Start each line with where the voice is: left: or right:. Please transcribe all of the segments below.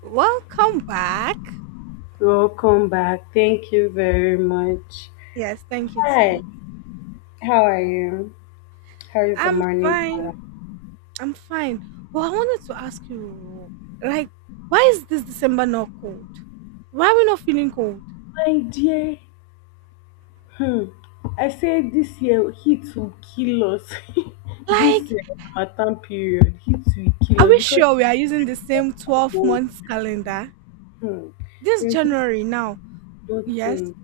right: Welcome back.
left: Welcome back. Thank you very much.
right: Yes, thank you,
left: Hi,
right: Tim.
left: how are you? How is the
right: I'm
left: morning?
right: fine. I'm fine. But I wanted to ask you, like, why is this December not cold? Why are we not feeling cold?
left: My dear, hmm, I said this year heat will kill us.
right: Like,
left: this Ramadan period, heat will kill
right: are
left: us
right: we
left: because
right: sure we are using the same 12
left: oh,
right: months calendar?
left: hmm,
right: This
left: there's
right: January now,
left: no
right: yes,
left: nothing.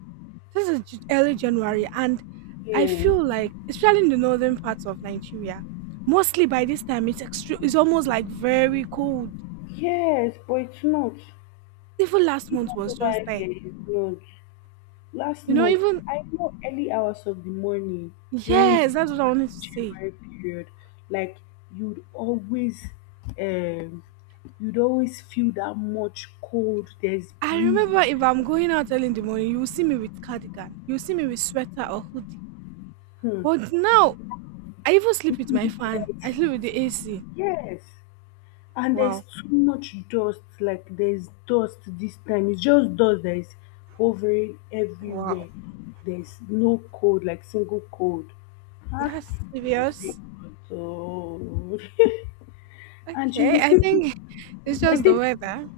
right: this is early January, and I
left: Yeah.
right: feel like, especially in the northern parts of Nigeria, mostly by this time it's extreme. It's almost like very cold.
left: Yes, but it's not.
right: Even last
left: Even
right: month was
left: over
right: just there.
left: here, it's not. Last
right: You know,
left: month,
right: even
left: I know early hours of the morning during
right: yes, that's what I
left: December
right: wanted to
left: to
right: say.
left: January period, like you'd always um you'd always feel that much cold, there's
right: I
left: breeze,
right: remember if I'm going out early in the morning, you will see me with cardigan, you will see me with sweater or hoodie.
left: hmm,
right: But now, I even sleep with
left: even
right: my
left: in the
right: fan.
left: night
right: I sleep with
left: heat.
right: the AC.
left: Yes. And there's
right: Wow,
left: too much dust, like there's dust this time. It's just dust that is hovering
right: wow,
left: everywhere. There's no cold, like single cold. Huh?
right: that's
left: I say,
right: serious.
left: God, oh. And
right: Okay, I
left: people,
right: think it's
left: I
right: just the
left: think,
right: weather.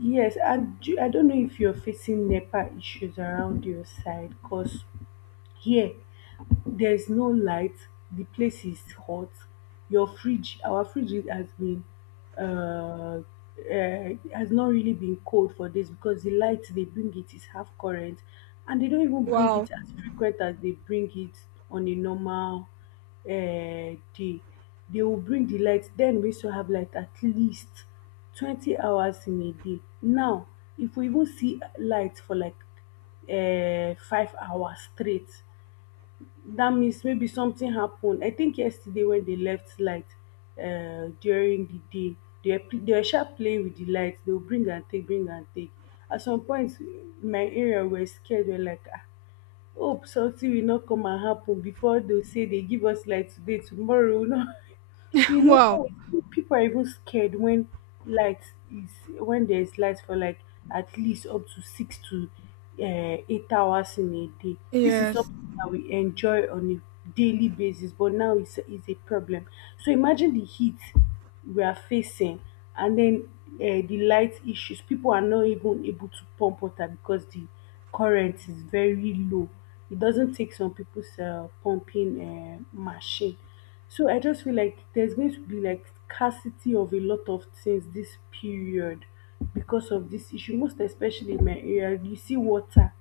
left: yes, and I don't know if you're facing NEPA issues around your side because here, there's no light, the place is hot, our fridge uh, has not really been cold for days because the light they bring it is half current, and they don't even bring
right: Wow,
left: it as frequent as they bring it on a normal uh, day. They will bring the light. Then we used to have light at least 20 hours in a day. Now, if we even see light for like 5 hours straight, dat means maybe something happen. I think yesterday when they left light during the day, they were sharp playing with the light. They will bring and take, bring and take. At some point, my area were scared. We're like, ah, hope something will not come and happen before they say they give us light today, tomorrow. No. You know,
right: wow.
left: People are even scared light is when there is light for like at least up to six to 8 hours in a day. This is
right: Yes,
left: something that we enjoy on a daily basis, but now it's is a problem. So imagine the heat we are facing, and then the light issues. People are not even able to pump water because the current is very low. It doesn't take some people's pumping machine. So I just feel like there's going to be like scarcity of a lot of things this period because of this issue, most especially in my area. You see water,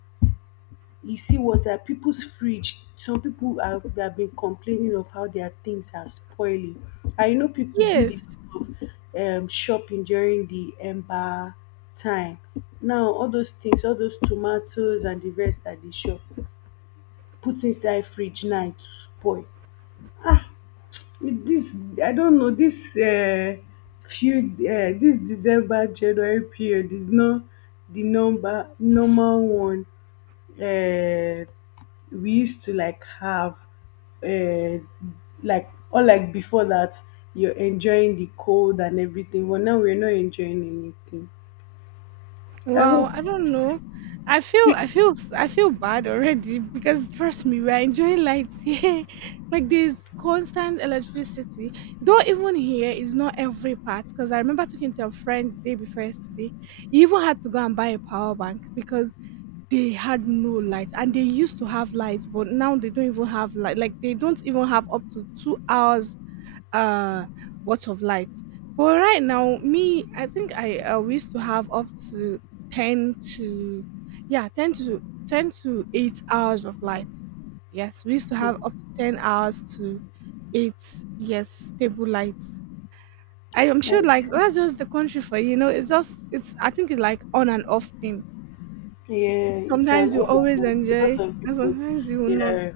left: people's fridge. They have been complaining of how their things are spoiling. I know people did a
right: yes.
left: lot of shopping during the ember time. Now all those things, all those tomatoes and the rest that they shop, put inside fridge now to spoil. With this, I don't know, this December January period is not the number normal one, uh, we used to like have uh, like or like before that you're enjoying the cold and everything, but now we're not enjoying anything. I
right: Wow,
left: hope.
right: I don't know. I feel I feel bad already because trust me, we're enjoying lights here. Like there's constant electricity. Though even here is not every part because I remember talking to a friend day before yesterday. He even had to go and buy a power bank because they had no light and they used to have lights, but now they don't even have light. Like they don't even have up to 2 hours uh watts of light, but right now me, I think I we used to have up to 10 to yeah 10 to 10 to 8 hours of light. Yes, we used to have up to 10 hours to 8, yes, stable light. I am sure
left: Like,
right: like that's just the country for you, know it's just it's I think it's like on and off thing.
left: yeah, it's
right: Sometimes
left: an
right: you always
left: honor. A
right: enjoy
left: lot of
right: and
left: people,
right: sometimes you will not.
left: yes,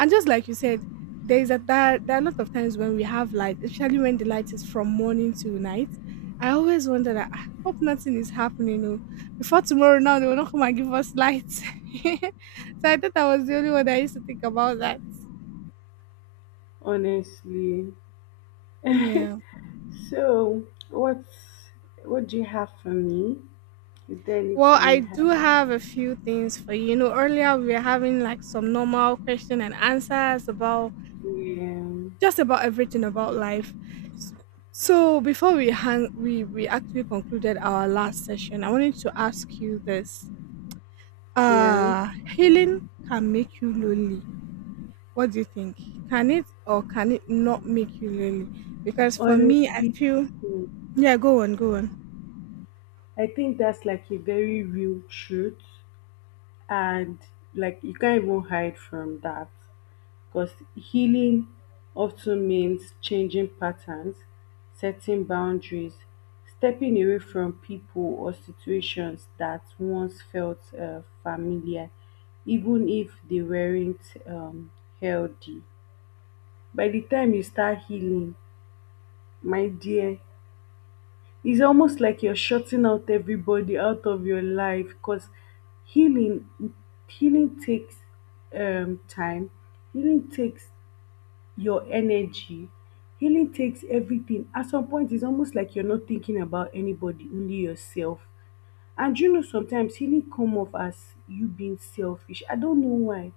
right: And just like you said, there is a there are a lot of times when we have light, especially when the light is from morning to night. I always wonder that, "Ah, hope nothing is happening. Oh. Before tomorrow now they will not come and give us lights." So I thought I was the only one that used to think about that.
left: honestly.
right: Yeah.
left: So, what's what do you have for me? Is there
right: Well,
left: anything
right: I
left: you have?
right: do have a few things for you. You know, earlier we were having like some normal question and answers about
left: Um,
right: just about everything about life. S- So before we hang, we actually concluded our last session. I wanted to ask you this:
left: yeah,
right: healing can make you lonely. What do you think? Can it or can it not make you lonely? Because for me, I
left: honestly,
right: feel yeah. Go on, go on.
left: I think that's like a very real truth, and like you can't even hide from that. Because healing often means changing patterns, setting boundaries, stepping away from people or situations that once felt familiar, even if they weren't um, healthy. By the time you start healing, my dear, it's almost like you're shutting out everybody out of your life because healing healing takes time. Healing takes your energy. Healing takes everything. At some point, it's almost like you're not thinking about anybody, only yourself. And you know, sometimes healing come off as you being selfish. I don't know why,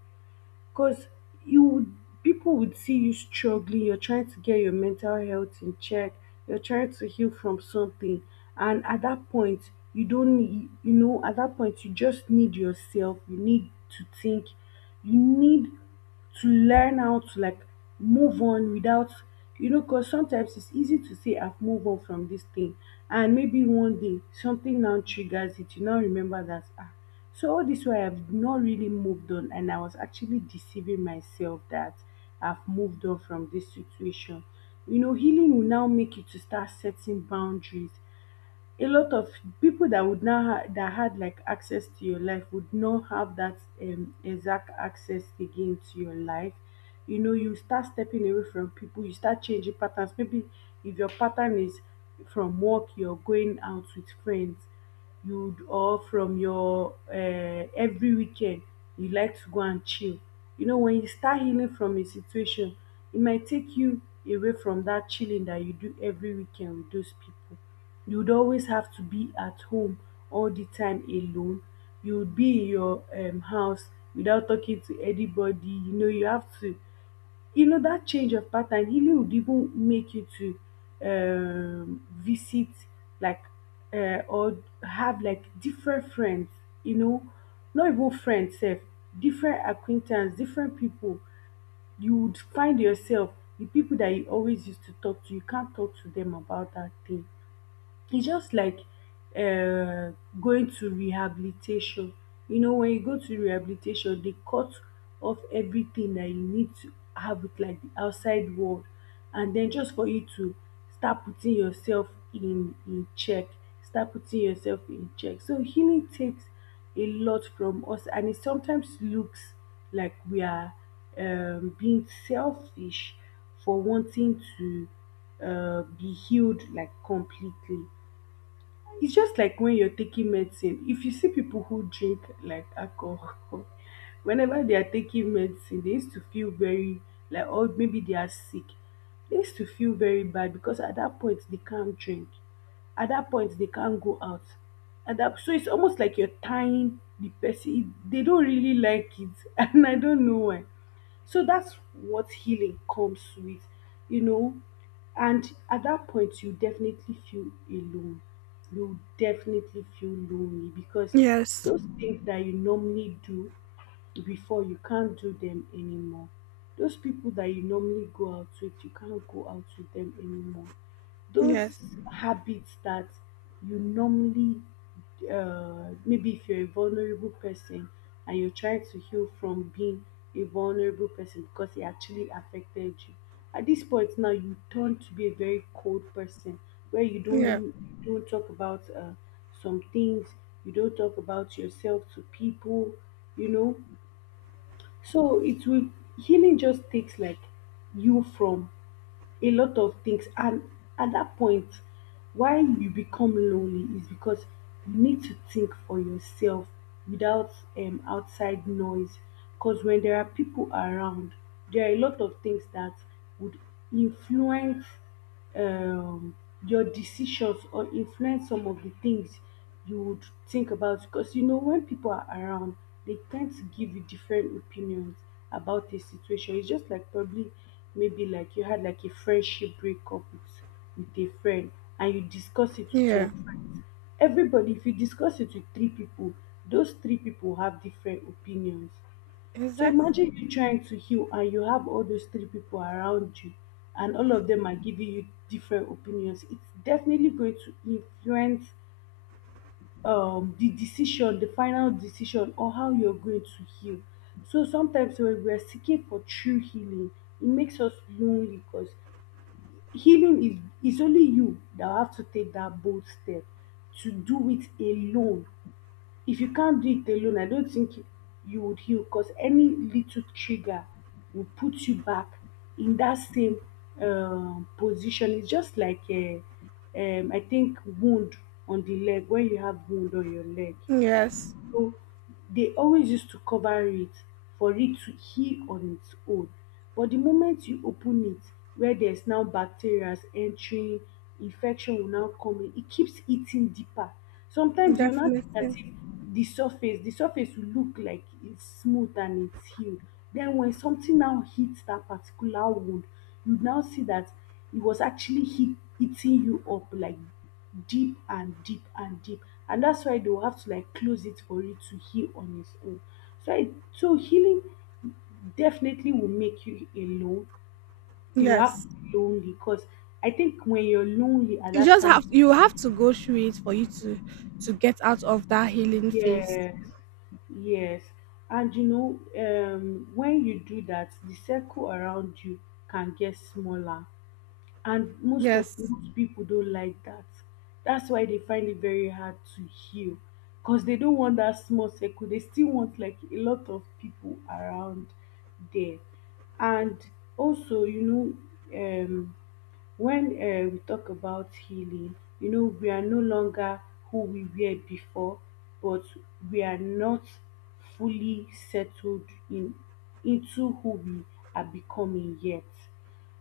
left: because you would people would see you struggling. You're trying to get your mental health in check. You're trying to heal from something, and at that point, you don't need. At that point, you just need yourself. You need to think. You need to learn how to like move on without because sometimes it's easy to say I've moved on from this thing, and maybe one day something now triggers it. You now remember that, ah, so all this way I've not really moved on, and I was actually deceiving myself that I've moved on from this situation. Healing will now make you to start setting boundaries. A lot of people that would now ha- that had like access to your life would not have that exact access again to your life. You start stepping away from people. You start changing patterns. Maybe if your pattern is from work you're going out with friends, you or from your every weekend you like to go and chill. When you start healing from a situation, it might take you away from that chilling that you do every weekend with those people. You'd always have to be at home all the time alone. You'd be in your house without talking to anybody, you know, you have to you know, that change of pattern really would even make you to visit, like, or have like different friends, you know, not even friends sef, different acquaintance, different pipu. You would find yourself, the pipu dat you always used to talk to, you can't talk to dem about dat thing. It's just like um going to rehabilitation. When you go to rehabilitation, they cut off everything that you need to have with like the outside world. And then just for you to start putting yourself in check, start putting yourself in check. So healing takes a lot from us, and it sometimes looks like we are being selfish for wanting to be healed like completely. It's just like when you're taking medicine. If you see people who drink like alcohol, whenever they are taking medicine, they used to feel very, like, or maybe they are sick, they used to feel very bad because at that point they can't drink, at that point they can't go out, at that so it's almost like you're tying the person. They don't really like it. And I don't know why. So that's what healing comes with, you know. And at that point, you definitely feel alone. You definitely feel lonely because
right: Yes,
left: those things that you normally do before, you can't do them anymore. Those people that you normally go out with, you can't go out with them anymore. Those
right: yes,
left: habits that you normally maybe, if you're a vulnerable person and you're trying to heal from being a vulnerable person because it actually affected you, at this point now you turn to be a very cold person, where
right: yeah,
left: you don't talk about some things, you don't talk about yourself to people. you know so it will Healing just takes like you from a lot of things, and at that point why you become lonely is because you need to think for yourself without outside noise. Because when there are people around, there are a lot of things that would influence um, your decisions or influence some of the things you would think about, because when people are around, they tend to give you different opinions about a situation. It's just like, probably, maybe like you had like a friendship breakup with a friend, and you discuss it with your
right: yeah.
left: friends. Everybody, if you discuss it with three people, those three people have different opinions. So
right: Exactly.
left: imagine you trying to heal and you have all those three people around you, and all of them are giving you different opinions. It's definitely going to influence the decision, the final decision or how you're going to heal. So sometimes when we're seeking for true healing, it makes us lonely because healing is only you that have to take that bold step to do it alone. If you can't do it alone, I don't think you would heal because any little trigger will put you back in that same position. It's just like I think, wound on the leg. When you have wound on your leg,
right: Yes,
left: so they always used to cover it for it to heal on its own. But the moment you open it, where there's now bacteria entering, infection will now come in. It keeps eating deeper. Sometimes you'll not think as
right: definitely.
left: if the surface, will look like it's smooth and it's healed. Then when something now hits that particular wound, you now see that it was actually hit, eating you up like deep and deep and deep. And that's why they will have to like close it for it to heal on its own. So I, so healing definitely will make you alone. You have to
right: Yes,
left: be lonely because I think when you're lonely at that time,
right: you have to go through it for you to get out of that healing phase.
left: yes, yes. And you know, when you do that, the circle around you can get smaller. And
right: Yes,
left: most people don't like that. That's why they find it very hard to heal, because they don't want that small circle. They still want like a lot of people around there. And also, know um when we talk about healing, we are no longer who we were before, but we are not fully settled in into who we are becoming yet.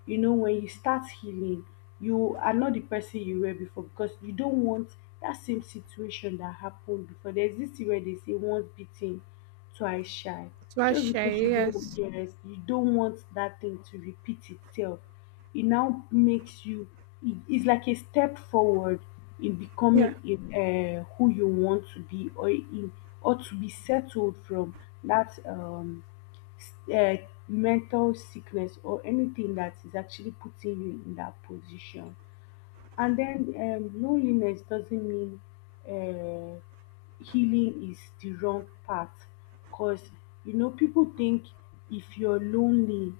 left: You know, when you start healing, you are not the person you were before, because you don't want that same situation that happened before. There's this thing where they say once bitten, twice shy. Just because you
right: Tuashe,
left: don't
right: yes.
left: yes, you don't want that thing to repeat itself. It now makes you it- It's like a step forward in becoming
right: Yeah.
left: who you want to be, or to be settled from that s- uh, mental sickness or anything that is actually putting you in that position. And then, loneliness doesn't mean uh, healing is the wrong path, because you know people think if you're lonely,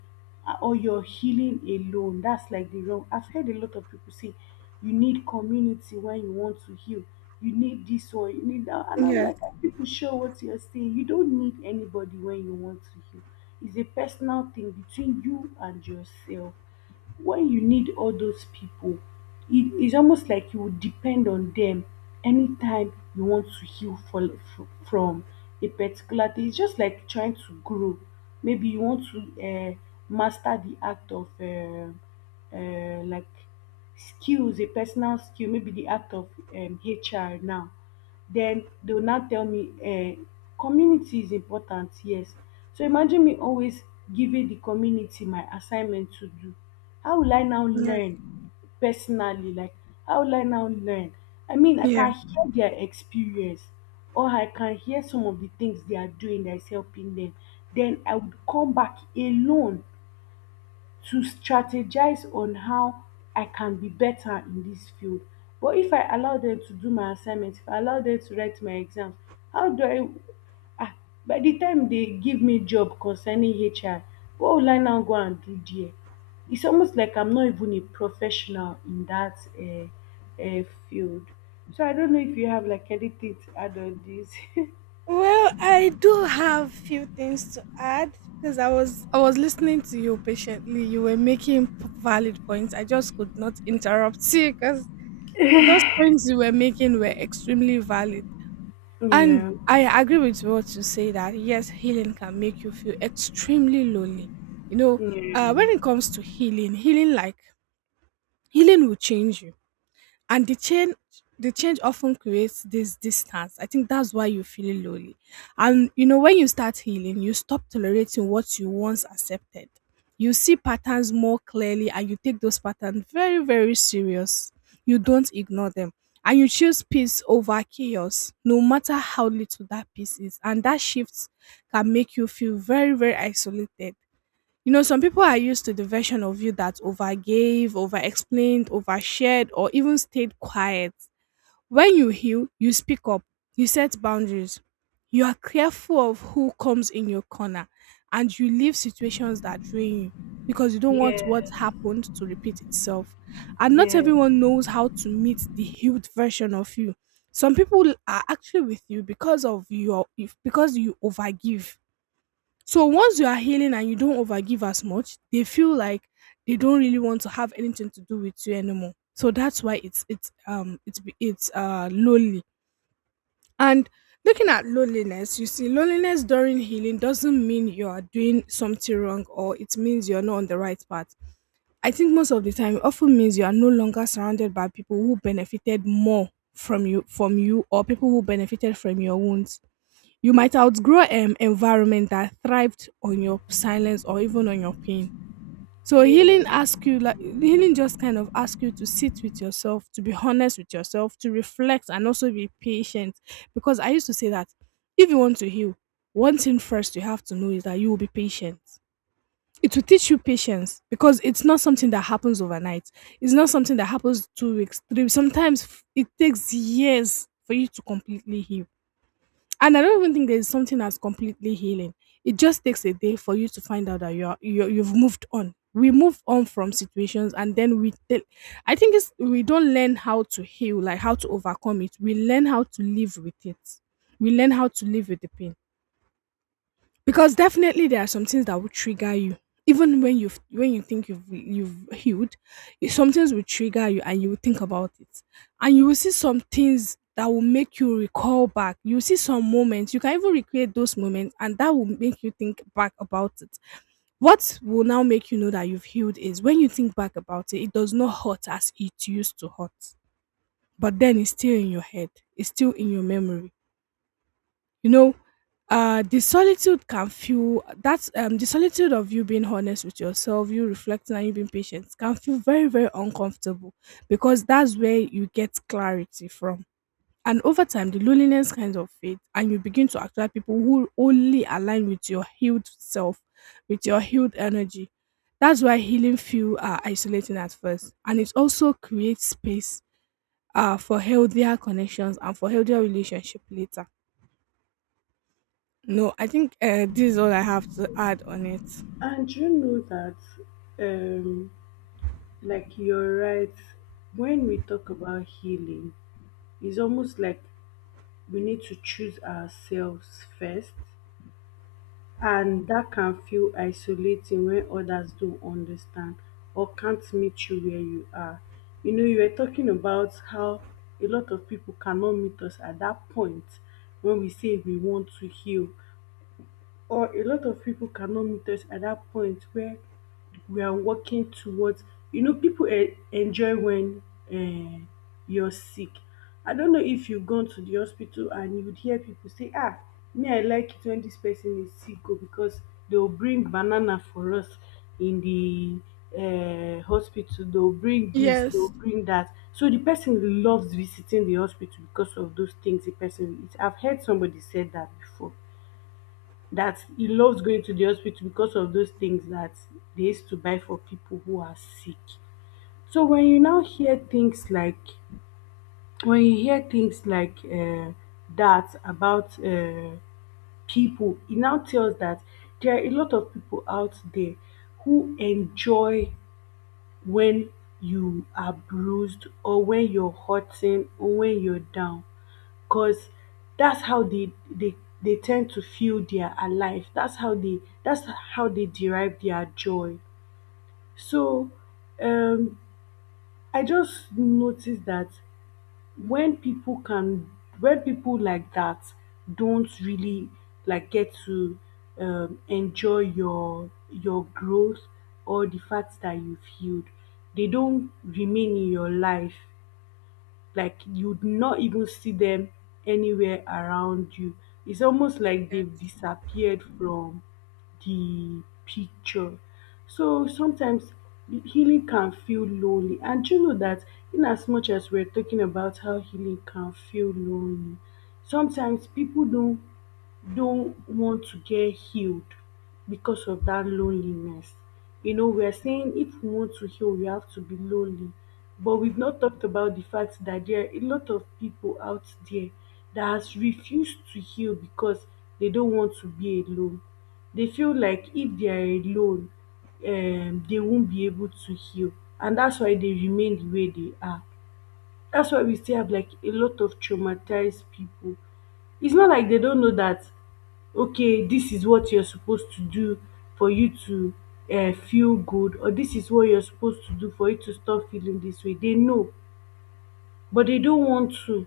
left: or you're healing alone, that's like the wrong. I've heard a lot of people say you need community when you want to heal, you need this or you need that, and I'm
right: Yes.
left: like, are people sure what you're saying? You don't need anybody when you want to heal. It's a personal thing between you and yourself. When you need all those people, it's almost like you would depend on them anytime you want to heal from a particular thing. It's just like trying to grow. Maybe you want to master the act of like skills, a personal skill, maybe the act of HR. Now then they will now tell me, community is important, yes. So imagine me always giving the community my assignment to do. How will I now
right: Yes.
left: learn personally? Like, how will I now learn? I mean, I
right: Yeah.
left: can hear their experience, or I can hear some of the things they are doing that is helping them. Then I would come back alone to strategize on how I can be better in this field. But if I allow them to do my assignments, if I allow them to write my exams, how do I? ah by the time they give me job concerning HR, what will I now go and do there? It's almost like I'm not even a professional in that field. So I don't know if you have like anything to add on this.
right: Well, I do have few things to add because I was listening to you patiently. You were making valid points. I just could not interrupt you because those points you were making were extremely valid. And
left: Yeah,
right: I agree with what you say that yes, healing can make you feel extremely lonely. You know,
left: yeah,
right: when it comes to healing, healing will change you, and the change often creates this distance. I think that's why you feel lonely. And you know, when you start healing, you stop tolerating what you once accepted. You see patterns more clearly, and you take those patterns very, very serious. You don't ignore them, and you choose peace over chaos no matter how little that peace is. And that shift can make you feel very, very isolated. You know, some people are used to the version of you that overgave, overexplained, overshared, or even stayed quiet. When you heal, you speak up, you set boundaries, you are careful of who comes in your corner, and you leave situations that drain you because you don't want
left: yeah,
right: what happened to repeat itself. And not
left: yeah,
right: everyone knows how to meet the healed version of you. Some people are actually with you because of your if because you overgive, so once you are healing and you don't overgive as much, they feel like they don't really want to have anything to do with you anymore. So that's why it's lonely. And looking at loneliness, you see, loneliness during healing doesn't mean you are doing something wrong or it means you're not on the right path. I think most of the time it often means you are no longer surrounded by people who benefited more from you, or people who benefited from your wounds. You might outgrow an environment that thrived on your silence or even on your pain. So
left: yeah.
right: healing asks you like healing just kind of asks you to sit with yourself, to be honest with yourself, to reflect, and also be patient. Because I used to say that if you want to heal, one thing first you have to know is that you will be patient. It will teach you patience because it's not something that happens overnight. It's not something that happens 2 weeks, three. Sometimes it takes years for you to completely heal. And I don't even think there's something that's completely healing. It just takes a day for you to find out that you've moved on. We move on from situations, and then we. Tell, I think it's we don't learn how to heal, like how to overcome it. We learn how to live with it. We learn how to live with the pain because definitely there are some things that will trigger you even when you think you've healed. Some things will trigger you and you will think about it, and you will see some things that will make you recall back. You see some moments, you can even recreate those moments, and that will make you think back about it. What will now make you know that you've healed is when you think back about it, it does not hurt as it used to hurt. But then it's still in your head, it's still in your memory, you know. The solitude can feel that's the solitude of you being honest with yourself, you reflecting and you being patient can feel very, very uncomfortable because that's where you get clarity from. And over time the loneliness kind of fades and you begin to attract people who only align with your healed self, with your healed energy. That's why healing feel are isolating at first, and it also creates space for healthier connections and for healthier relationship later. No, I think this is all I have to add on it.
left: And you know that, um, like, you're right, when we talk about healing, it's almost like we need to choose ourselves first, and that can feel isolating when others don't understand or can't meet you where you are. You know, you were talking about how a lot of people cannot meet us at that point when we say we want to heal, or a lot of people cannot meet us at that point where we are working towards. People enjoy when um you're sick. I don't know if you've gone to the hospital and you'd hear people say, ah, me, I like it when this person is sick, oh, because they'll bring banana for us in the hospital. They'll bring this, they'll
right: Yes.
left: bring that. So the person loves visiting the hospital because of those things the person eats. I've heard somebody said that before, that he loves going to the hospital because of those things that they used to buy for people who are sick. So when you now hear things like, when you hear things like that about people, it now tells that there are a lot of people out there who enjoy when you are bruised, or when you're hurting, or when you're down, because that's how they tend to feel they are alive. That's how they derive their joy. So, um I just noticed that when people can when people like that don't really like get to enjoy your growth or the fact that you've healed, they don't remain in your life, like you'd not even see them anywhere around you. It's almost like they've
right: Yes.
left: disappeared from the picture. So sometimes healing can feel lonely. And you know that, in as much as we're talking about how healing can feel lonely, sometimes people don't want to get healed because of that loneliness. You know, we are saying if we want to heal, we have to be lonely. But we've not talked about the fact that there are a lot of people out there that has refused to heal because they don't want to be alone. They feel like if they are alone, they won't be able to heal. And that's why they remain the way they are. That's why we still have like a lot of traumatized people. It's not like they don't know that, okay, this is what you're supposed to do for you to feel good, or this is what you're supposed to do for you to stop feeling this way. They know, but they don't want to,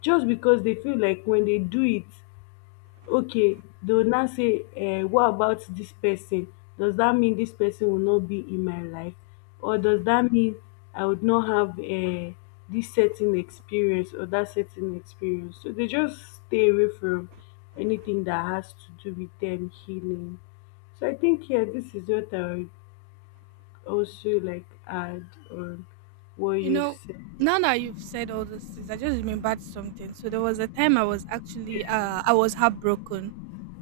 left: just because they feel like when they do it, okay, they will now say, What about this person? Does that mean this person will not be in my life? Or does that mean I would not have this certain experience or that certain experience?" So they just stay away from anything that has to do with them healing. So I think here, this is what I would also like add on what
right: You
left: you
right: know,
left: said.
right: now that you've said all those things, I just remembered something. So there was a time I was actually I was heartbroken,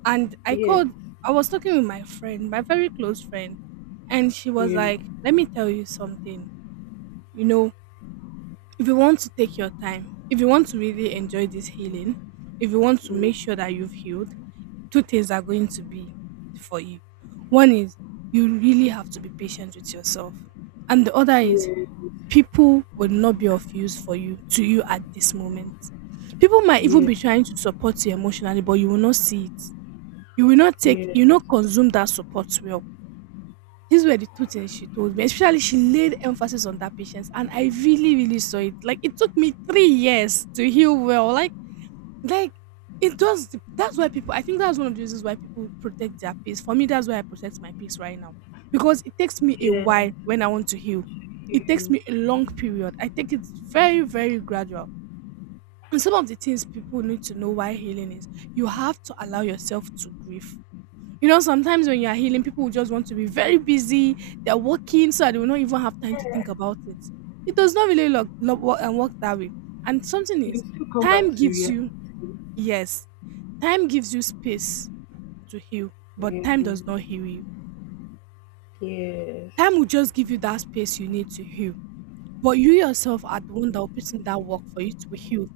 right: and I
left: Yes.
right: called I was talking with my friend, my very close friend, and she was
left: Yeah.
right: like, "Let me tell you something. You know, if you want to take your time, if you want to really enjoy this healing, if you want to make sure
left: Mm,
right: that you've healed, two things are going to be for you. One is you really have to be patient with yourself, and the other is
left: yes.
right: people will not be of use for you at this moment. People might even
left: Yes,
right: be trying to support you emotionally, but you will not see it. You will not take,
left: yes,
right: you will not consume that support well." These were the two things she told me. Especially, she laid emphasis on that patience, and I really, really saw it. Like it took me 3 years to heal well. Like it does. That's why people. I think that's one of the reasons why people protect their peace. For me, that's why I protect my peace right now, because it takes me a
left: yes.
right: while when I want to heal. It takes
left: You.
right: me a long period. I think it's very, very gradual. And some of the things people need to know why healing is, you have to allow yourself to grieve. You know, sometimes when you are healing, people will just want to be very busy. They're working, so they will not even have time to think about it. It does not really work and work that way. And something
left: You
right: is,
left: still come
right: time
left: back to
right: gives
left: reality.
right: you yes, time gives you space to heal, but time does not
left: Um,
right: heal you.
left: Yes.
right: Time will just give you that space you need to heal. But you yourself are the one that will put in that work for you to heal,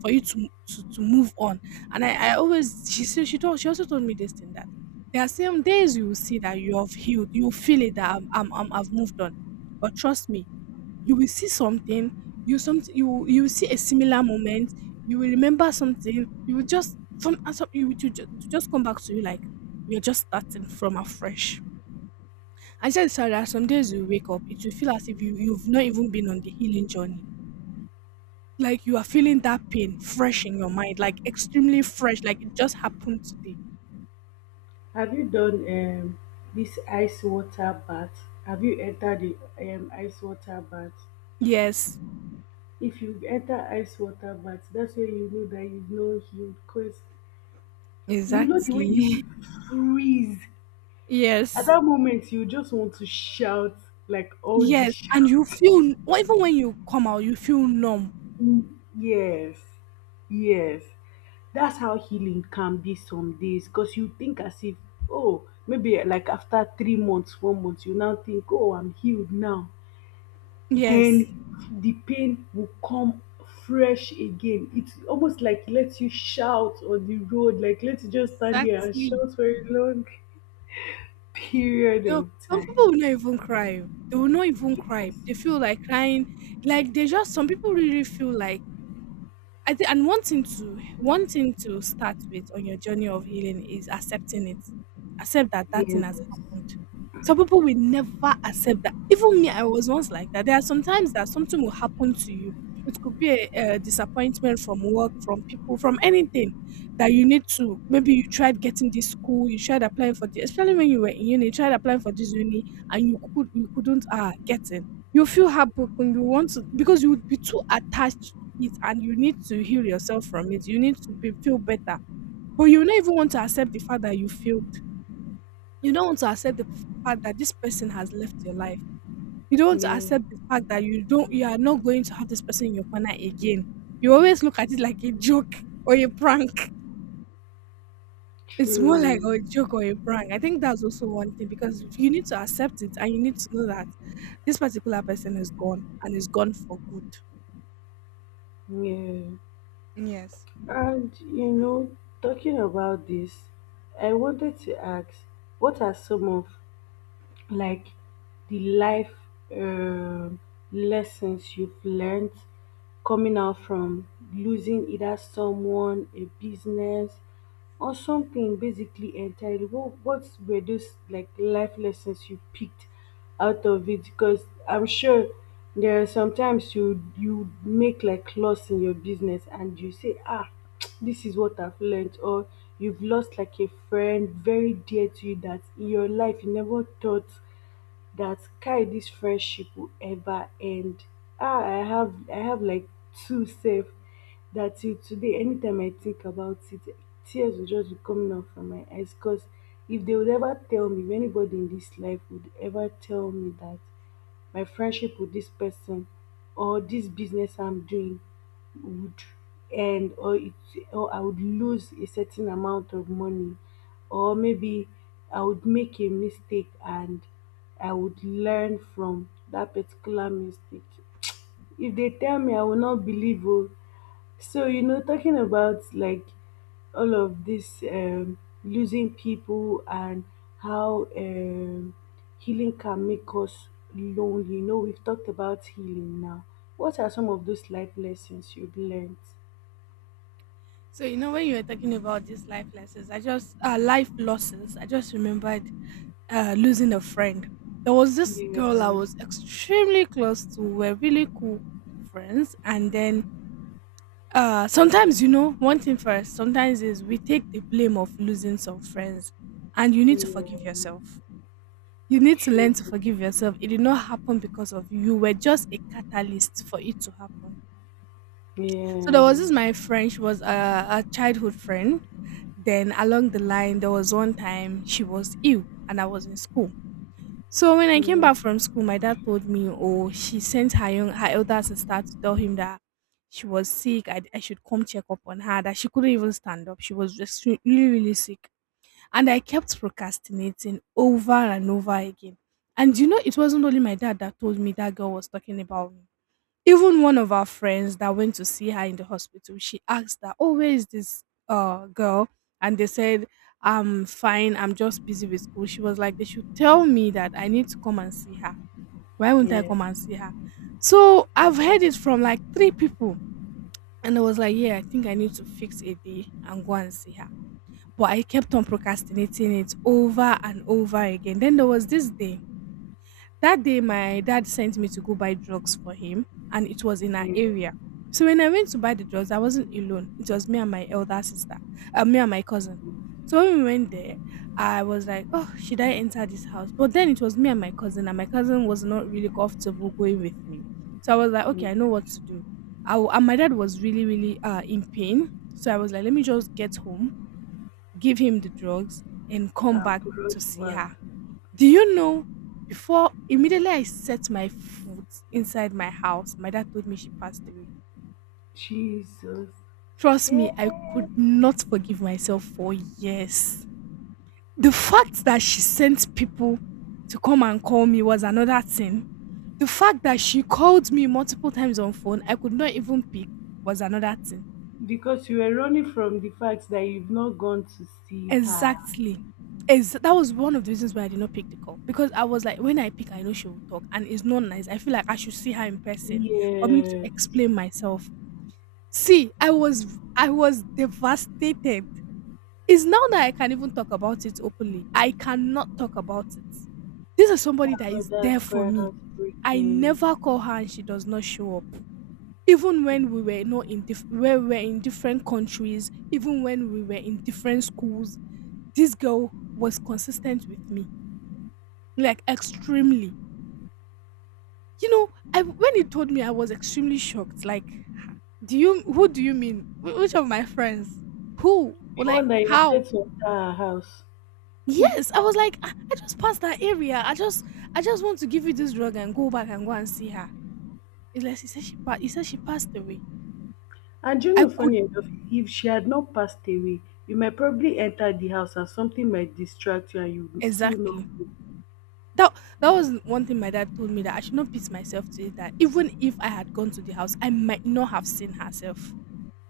right: for you to to move on. And I always she said she told she also told me this thing that there are some days you will see that you have healed, you will feel it that I'm I've moved on. But trust me, you will see something, you will see a similar moment, you will remember something, you will just some and some you will to ju- to just come back to you like you're just starting from afresh. I said sorry that some days you wake up, it will feel as if you've not even been on the healing journey. Like you are feeling that pain fresh in your mind, like extremely fresh, like it just happened today.
left: Have you done this ice water bath? Have you entered the ice water bath?
right: Yes,
left: If you enter ice water bath, that's where you know that you've not healed. Because you know the way
right: exactly.
left: you freeze. At
right: Yes.
left: that moment, you just want to shout like all the
right: Yes, and you
left: shout.
right: feel well, even when you come out, you feel numb.
left: Mm, yes, yes. That's how healing can be some days, because you think as if, oh, maybe like after 3 months, 4 months, you now think, oh, I'm healed now.
right: Yes,
left: Then the pain will come fresh again. It's almost like lets you shout on the road, like let you just stand there and
right: exactly.
left: shout for a long period
right: You know,
left: of
right: some people
left: time.
right: will not even cry. Oh. They will not even cry.
left: Yes.
right: They feel like crying. Like they just some people really feel like I think and one thing to start with on your journey of healing is accepting it. Accept that that thing has
left: Yes.
right: happened. Some people will never accept that. Even me, I was once like that. There are some times that something will happen to you. It could be a disappointment from work, from people, from anything that you need to. Maybe you tried getting this school, you tried applying for this, especially when you were in uni, you tried applying for this uni and you couldn't get in. You feel heartbroken. You want to because you would be too attached it, and you need to heal yourself from it. You need to be feel better. But you don't even want to accept the fact that you failed. You don't want to accept the fact that this person has left your life. You don't want to
left: Yeah.
right: accept the fact that you are not going to have this person in your corner again. You always look at it like a joke or a prank. It's more like
left: True.
right: a joke or a prank. I think that's also one thing because you need to accept it and you need to know that this particular person is gone and is gone for good.
left: Yeah.
right: Yes.
left: And you know, talking about this, I wanted to ask, what are some of, like, the life um lessons you've learned coming out from losing either someone, a business, or something basically entirely? What were those like life lessons you picked out of it? Because I'm sure there are sometimes you make like loss in your business and you say, ah, this is what I've learned, or you've lost like a friend very dear to you that in your life you never thought that, kai, this friendship will ever end. Ah, I have like two safe. That till today anytime I think about it, tears will just be coming out from my eyes, because if they would ever tell me, if anybody in this life would ever tell me that my friendship with this person, or this business I'm doing, would end, or I would lose a certain amount of money, or maybe I would make a mistake and I would learn from that particular mistake. If they tell me I will not believe, oh. So, you know, talking about like all of this, losing people, and how, healing can make us lonely. You know, we've talked about healing now. What are some of those life lessons you've learned?
right: So you know when you were talking about these life lessons, I just life losses. I just remembered losing a friend. There was this
left: Yeah,
right: girl I was extremely close to. We're really cool friends, and then sometimes you know one thing first. Sometimes is we take the blame of losing some friends, and you need to
left: yeah,
right: forgive yourself. You need to learn
left: true.
right: to forgive yourself. It did not happen because of you. You were just a catalyst for it to happen. So there
left: Yeah,
right: was this my friend, she was a childhood friend. Then along the line, there was one time she was ill and I was in school. So when I came
left: yeah,
right: back from school, my dad told me, oh, she sent her elder sister to tell him that she was sick. I should come check up on her, that she couldn't even stand up. She was just really, really sick. And I kept procrastinating over and over again. And you know, it wasn't only my dad that told me that girl was talking about me. Even one of our friends that went to see her in the hospital, she asked that, "Oh, where is this girl?" And they said, "I'm fine. I'm just busy with school." She was like, "They should tell me that I need to come and see her. Why won't I
left: yeah,
right: come and see her?" So I've heard it from like three people, and I was like, "Yeah, I think I need to fix a day and go and see her." But I kept on procrastinating it over and over again. Then there was this day that day, my dad sent me to go buy drugs for him, and it was in our
left: yeah,
right: area. So when I went to buy the drugs, I wasn't alone. It was me and my elder sister, me and my cousin. So when we went there, I was like, "Oh, should I enter this house?" But then it was me and my cousin was not really comfortable going with me. So I was like, "Okay, I know
left: yeah.
right: what to do." And my dad was really, really in pain. So I was like, "Let me just get home, give him the drugs, and come
left: And
right: back to
left: brush
right: see
left: back.
right: her." Do you know, before immediately I set my foot inside my house, my dad told me she passed away.
left: Jesus.
right: Trust
left: Hey.
right: me, I could not forgive myself for years. The fact that she sent people to come and call me was another thing. The fact that she called me multiple times on phone, I could not even pick, was another thing.
left: Because you were running from the fact that you've not gone to see her.
right: Exactly. is that was one of the reasons why I did not pick the call because I was like, when I pick, I know she will talk, and it's not nice. I feel like I should see her in person for me to
left: Yeah.
right: explain myself. See, I was devastated. It's now that I can even talk about it openly. I cannot talk about it. This is somebody that
left: Oh,
right: is
left: that's
right: there for
left: quite
right: me. I never
left: heartbreaking.
right: call her and she does not show up. Even when we were not in diff- where we were in different countries, even when we were in different schools, this girl was consistent with me, like extremely. You know, I when he told me, I was extremely shocked. Like, do you who do you mean? Which of my friends? Who?
left: The one
right: Like
left: that he
right: how?
left: wanted to enter her house.
right: Yes, I was like, I just passed that area. I just want to give you this drug and go back and go and see her. It's like he said she passed away.
left: And you
right: I
left: know,
right: could.
left: funny enough, if she had not passed away, you might probably enter the house and something might distract you and you will still not
right: Exactly.
left: go.
right: That that was one thing my dad told me, that I should not beat myself to it. That even if I had gone to the house, I might not have seen herself.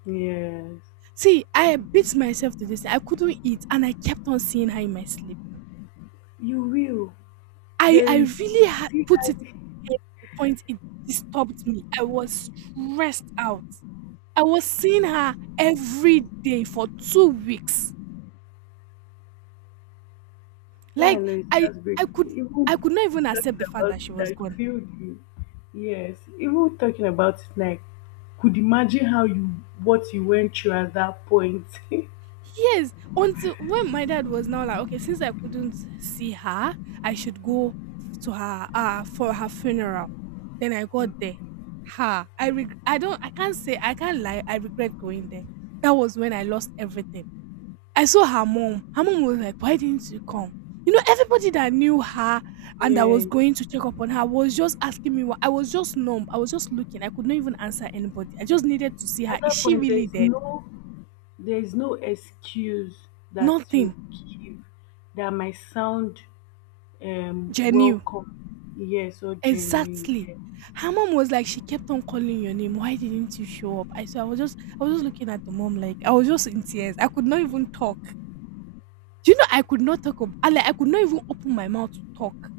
left: Yes.
right: See, I beat myself to this. I couldn't eat, and I kept on seeing her in my sleep.
left: You will.
right: I
left: There
right: I
left: is
right: really had
left: still
right: put it
left: that-
right: in the point it disturbed me. I was stressed out. I was seeing her every day for 2 weeks.
left: Yeah, I
right: Like
left: know it's
right: I I
left: heartbreaking.
right: could I
left: Even
right: could not even accept
left: talking
right: the fact
left: about
right: that she was
left: it,
right: gone.
left: I feel you. Yes. Even talking about it, like, could imagine how you what you went through at that point.
right: Yes, until when my dad was now like, okay, since I couldn't see her, I should go to her for her funeral. Then I got there. Ha! I reg- I don't I can't say I can't lie. I regret going there. That was when I lost everything. I saw her mom. Her mom was like, why didn't you come? You know, everybody that knew her and that was
left: Yes.
right: going to check up on her was just asking me. Why. I was just numb. I was just looking. I could not even answer anybody. I just needed to see her.
left: At
right: Is
left: that
right: she
left: point,
right: really dead?
left: there's no excuse that you
right: Nothing
left: give that might sound
right: genuine.
left: welcome. Yes, or genuine.
right: Exactly.
left: Yes.
right: Her mom was like, she kept on calling your name. Why didn't you show up? I was just looking at the mom like I was just in tears. I could not even talk. Do you know I could not talk ab- I, like, I could not even open my mouth to talk.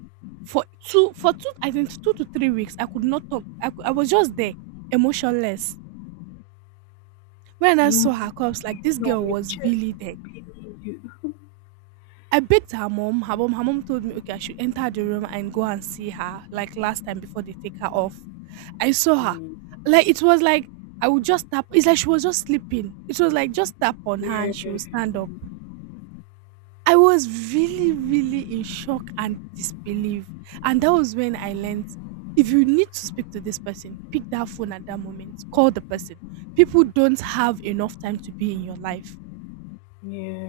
right: For two I think 2 to 3 weeks I could not talk. I was just there, emotionless. When I
left: You
right: saw her cups, like this
left: feel
right: girl
left: on your
right: was
left: chest
right: really there.
left: beating you.
right: I begged her mom. Her mom told me, okay, I should enter the room and go and see her, like last time before they take her off. I saw her.
left: Mm.
right: Like it was like I would just tap. It's like she was just sleeping. It was like just tap on her
left: Yeah.
right: and she would stand up. I was really, really in shock and disbelief. And that was when I learned if you need to speak to this person, pick that phone at that moment, call the person. People don't have enough time to be in your life.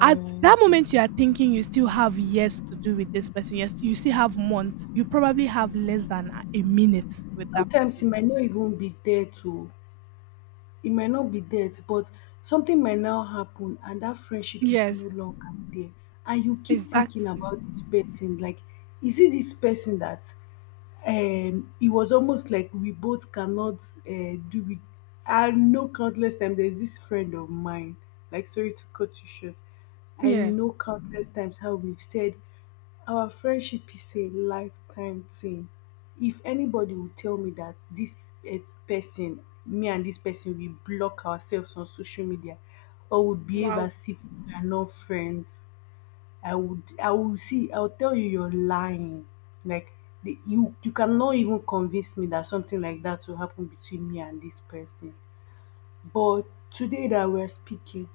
right: At that moment you are thinking you still have years to do with this person, yes, you still have months, you probably have less than a minute with that
left: Sometimes
right: person.
left: you might not even be there to It might not be death, but something might now happen and that friendship is no
right: Yes,
left: longer there. And you keep thinking
right: exactly.
left: about this person, like, is it this person that it was almost like we both cannot do it. I know countless times there's this friend of mine, like, sorry to cut you short. I
right: Yeah.
left: know countless times how we've said our friendship is a lifetime thing. If anybody will tell me that this, eh, person, me and this person, we block ourselves on social media or would behave
right: Wow.
left: as if we are not friends, I would I will see I'll tell you you're lying. Like, you cannot even convince me that something like that will happen between me and this person. But today that we're speaking,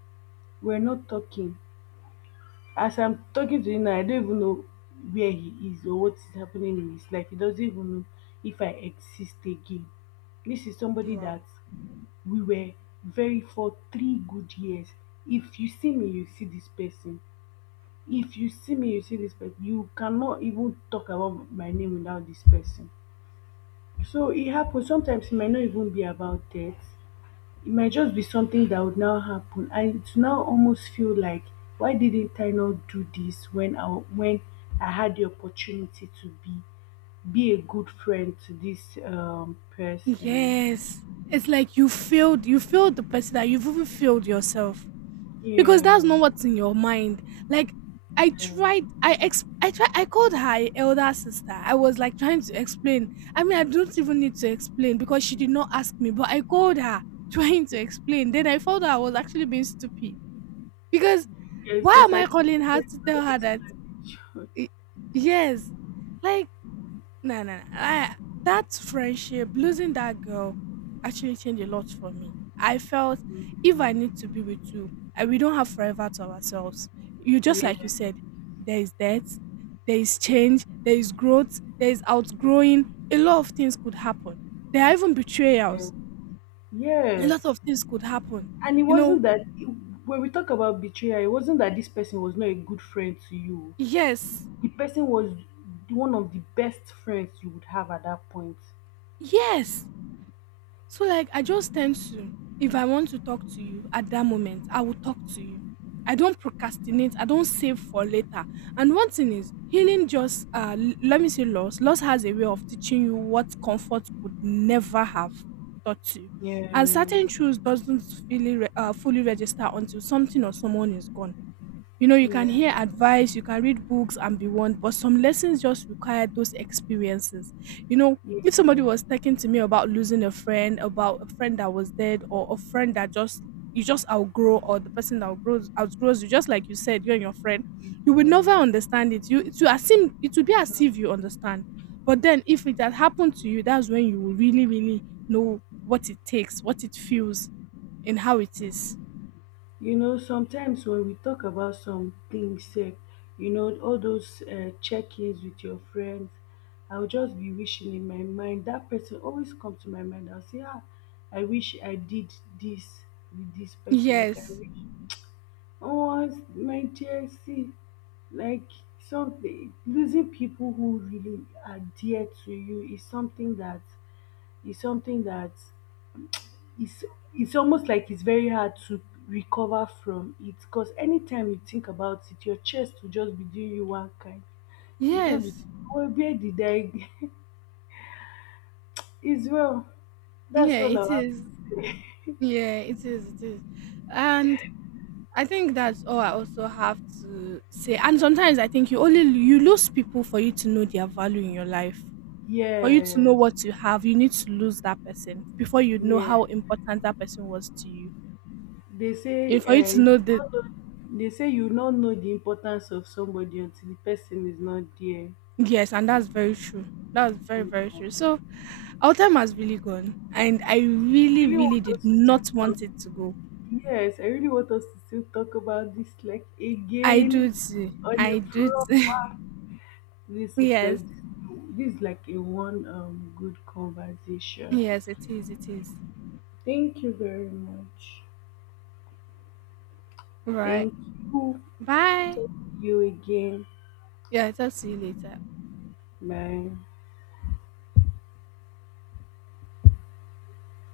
left: we're not talking. As I'm talking to him now, I don't even know where he is or what is happening in his life. He doesn't even know if I exist again. This is somebody
right: Wow.
left: that we were, very, for 3 good years. If you see me, you see this person. If you see me, you see this person. You cannot even talk about my name without this person. So it happens. Sometimes it might not even be about death. It might just be something that would now happen, and it's now almost feel like, why didn't I not do this when I had the opportunity to be a good friend to this person.
right: Yes, it's like you failed, you failed the person, that you've even failed yourself because
left: Yeah,
right: that's not what's in your mind. Like
left: yes,
right: I tried, I called her elder sister. I was like trying to explain. I mean, I don't even need to explain because she did not ask me, but I called her trying to explain. Then I found out I was actually being stupid because
left: yes,
right: why
left: because
right: am I
left: I
right: calling her
left: there's
right: to
left: no
right: tell her that?
left: explanation.
right: y- Yes, like no, no, no. That friendship, losing that girl, actually changed a lot for me. I felt if I need to
left: Mm,
right: be with you, we don't have forever to ourselves. You just like you said, there is death, there is change, there is growth, there is outgrowing. A lot of things could happen. There are even betrayals.
left: yeah,
right: A
left: yes.
right: lot of things could happen.
left: And it
right: You know,
left: wasn't that, when we talk about betrayal, it wasn't that this person was not a good friend to you.
right: yes,
left: The person was one of the best friends you would have at that point.
right: yes. So like I just tend to, if I want to talk to you at that moment, I will talk to you. I don't procrastinate. I don't save for later. And one thing is let me say loss. Loss has a way of teaching you what comfort could never have taught you.
left: Yeah,
right: And certain truths doesn't fully register until something or someone is gone. You know, you can
left: yeah,
right: hear advice, you can read books and be warned, but some lessons just require those experiences. You know,
left: yeah,
right: if somebody was talking to me about losing a friend, about a friend that was dead, or a friend that just you just outgrow, or the person that outgrows you, just like you said, you and your friend, you will
left: yeah.
right: never understand it. You it will assume it will be as if you understand. But then if it had happened to you, that's when you will really, really know what it takes, what it feels, and how it is.
left: You know, sometimes when we talk about some things, sef, all those check ins with your friends, I'll just be wishing in my mind, that person always come to my mind. I'll say, ah, I wish I did this with this
right: Yes.
left: person, like I
right: Yes.
left: wish. Oh, it's my dear, see, like something, losing people who really are dear to you is something that is something that is it's almost like it's very hard to recover from it, because anytime you think about it, your chest will just be doing you one kind. You just be
right: Yes.
left: thinking, oh, where did I? It's well. That's
right: Yeah,
left: all I
right: it
left: have.
right: is. It is. And I think that's all I also have to say. And sometimes I think you lose people for you to know their value in your life. For you to know
left: Yes,
right: what you have, you need to lose that person before you know
left: yes.
right: how important that person was to you.
left: They say
right: Yeah, for you
left: uh,
right: to
left: you
right: know the.
left: don't know, they say you don't know the importance of somebody until the person is not there.
right: Yes, and that's very true.
left: Yeah.
right: Very, true. So our time has really gone. And I
left: I
right: really,
left: really
right: really
left: want
right: did
left: us to still
right: not
left: talk.
right: want it to go.
left: Yes, I really want us to still talk about this like
right: I do
left: again,
right: too.
left: on a
right: I do too.
left: proper, this, because
right: Yes.
left: this is like a one good conversation.
right: Yes, it is, it is.
left: Thank you very much.
right: Right.
left: Thank you.
right: Bye.
left: Talk to you again.
right: Yeah, I'll talk to you later.
left: Bye.